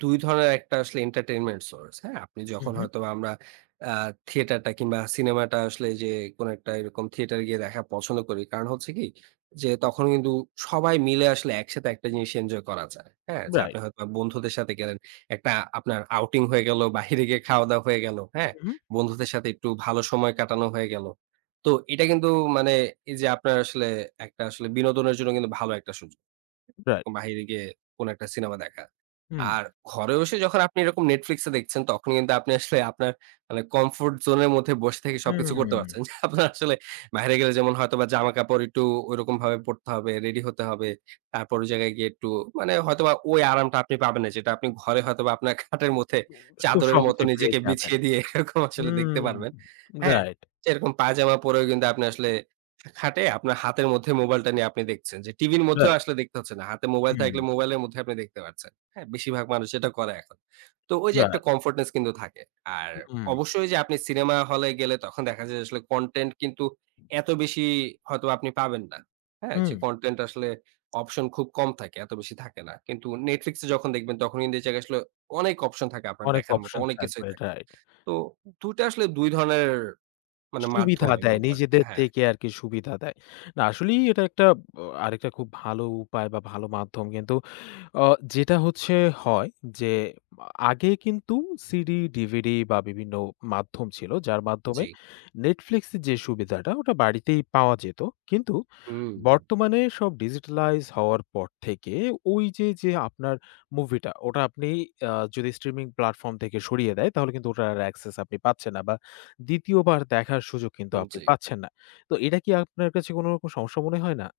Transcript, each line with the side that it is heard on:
right: ২ ধরনের একটা আসলে entertainment source হ্যাঁ। আপনি যখন
left: উহু।
right: হয়তো আমরা আ থিয়েটারটা কিংবা সিনেমাটা আসলে এই যে কোনো একটা এরকম থিয়েটার গিয়ে দেখা পছন্দ করি। কারণ হচ্ছে কি, যে তখন কিন্তু সবাই মিলে আসলে একসাথে একটা জিনিস এনজয় করা যায়। হ্যাঁ? যে
left: রাইট।
right: আপনি হয়তো বন্ধুদের সাথে গেলেন, একটা আপনার outing হয়ে গেল, বাইরে গিয়ে খাওয়া-দাওয়া হয়ে গেল। হ্যাঁ,
left: উহু।
right: বন্ধুদের সাথে একটু ভালো সময় কাটানো হয়ে গেল। তো এটা কিন্তু মানে এই যে আপনার আসলে একটা আসলে বিনোদনের জন্য কিন্তু ভালো একটা সুযোগ,
left: রাইট।
right: এরকম বাইরে গিয়ে কোনো একটা সিনেমা দেখা।
left: হুম।
right: আর ঘরে বসে যখন আপনি এরকম Netflix এ দেখছেন, তখন কিন্তু আপনি আসলে আপনার মানে comfort zone এর মধ্যে বসে থেকে সবকিছু করতে পারছেন।
left: উম
right: যে আপনার আসলে বাইিরে গেলে যেমন হয়তোবা জামাকাপড় একটু ঐরকমভাবে পরতে হবে, রেডি হতে হবে। তারপর ওই জায়গায় গিয়ে একটু মানে হয়তোবা ওই আরামটা আপনি পাবেন না, যেটা আপনি ঘরে হয়তোবা আপনার খাটের মধ্যে
left: খুব
right: চাদরের মতো
left: সহজেই পেয়ে
right: নিজেকে
left: যাবেন,
right: বিছিয়ে দিয়ে এরকম আসলে দেখতে
left: উম
right: পারবেন। হ্যাঁ,
left: রাইট।
right: যে রকম পায়জামা পরেও কিন্তু আপনি আসলে খাটে আপনার হাতের মধ্যে মোবাইলটা নিয়ে আপনি দেখছেন। যে টিভির মধ্যেও
left: রাইট।
right: আসলে দেখতে হচ্ছে না, হাতে মোবাইল থাকলে
left: হু।
right: মোবাইলের মধ্যে আপনি দেখতে পাচ্ছেন। হ্যাঁ, বেশিরভাগ মানুষ এটা করে এখন। তো ওই যে একটা
left: রাইট।
right: comfortness কিন্তু থাকে। আর
left: হুম।
right: অবশ্যই যে আপনি সিনেমা হলে গেলে তখন দেখা যায় যে আসলে content কিন্তু এত বেশি হয়তো বা আপনি পাবেন না। হ্যাঁ, যে
left: উম
right: content আসলে অপশন খুব কম থাকে, এত বেশি থাকে না। কিন্তু Netflix এ যখন দেখবেন, তখন কিন্তু এই জায়গায় আসলে অনেক অপশন থাকে আপনার
left: অনেক
right: দেখার মতো
left: অপশন
right: অনেক কিছুই
left: থাকবে
right: থাকে।
left: রাইট।
right: তো ২ টা আসলে ২ ধরনের মানে মাধ্যম
left: সুবিধা
right: আমি
left: দেয়,
right: বলবো আরকি।
left: নিজেদের
right: হ্যাঁ।
left: থেকে আরকি সুবিধা দেয়। না আসলেই এটা একটা অ আরেকটা খুব ভালো উপায় বা ভালো মাধ্যম। কিন্তু আ যেটা হচ্ছে হয় যে আগে কিন্তু সিডি, ডিভিডি বা বিভিন্ন মাধ্যম ছিল, যার মাধ্যমে
right: জি।
left: Netflix এ যে সুবিধাটা, ওটা বাড়িতেই পাওয়া যেত। কিন্তু
right: হুম।
left: বর্তমানে সব digitalized হওয়ার পর থেকে ওই যে, যে আপনার মুভিটা, ওটা আপনি আ যদি streaming platform থেকে সরিয়ে দেয়, তাহলে কিন্তু ওটা access আপনি পাচ্ছেন না। বা ২য় বার দেখার সুযোগ কিন্তু
right: উম
left: আপনি
right: জি।
left: পাচ্ছেন না। তো এটা কি আপনার কাছে কোনো রকম সমস্যা মনে হয় না?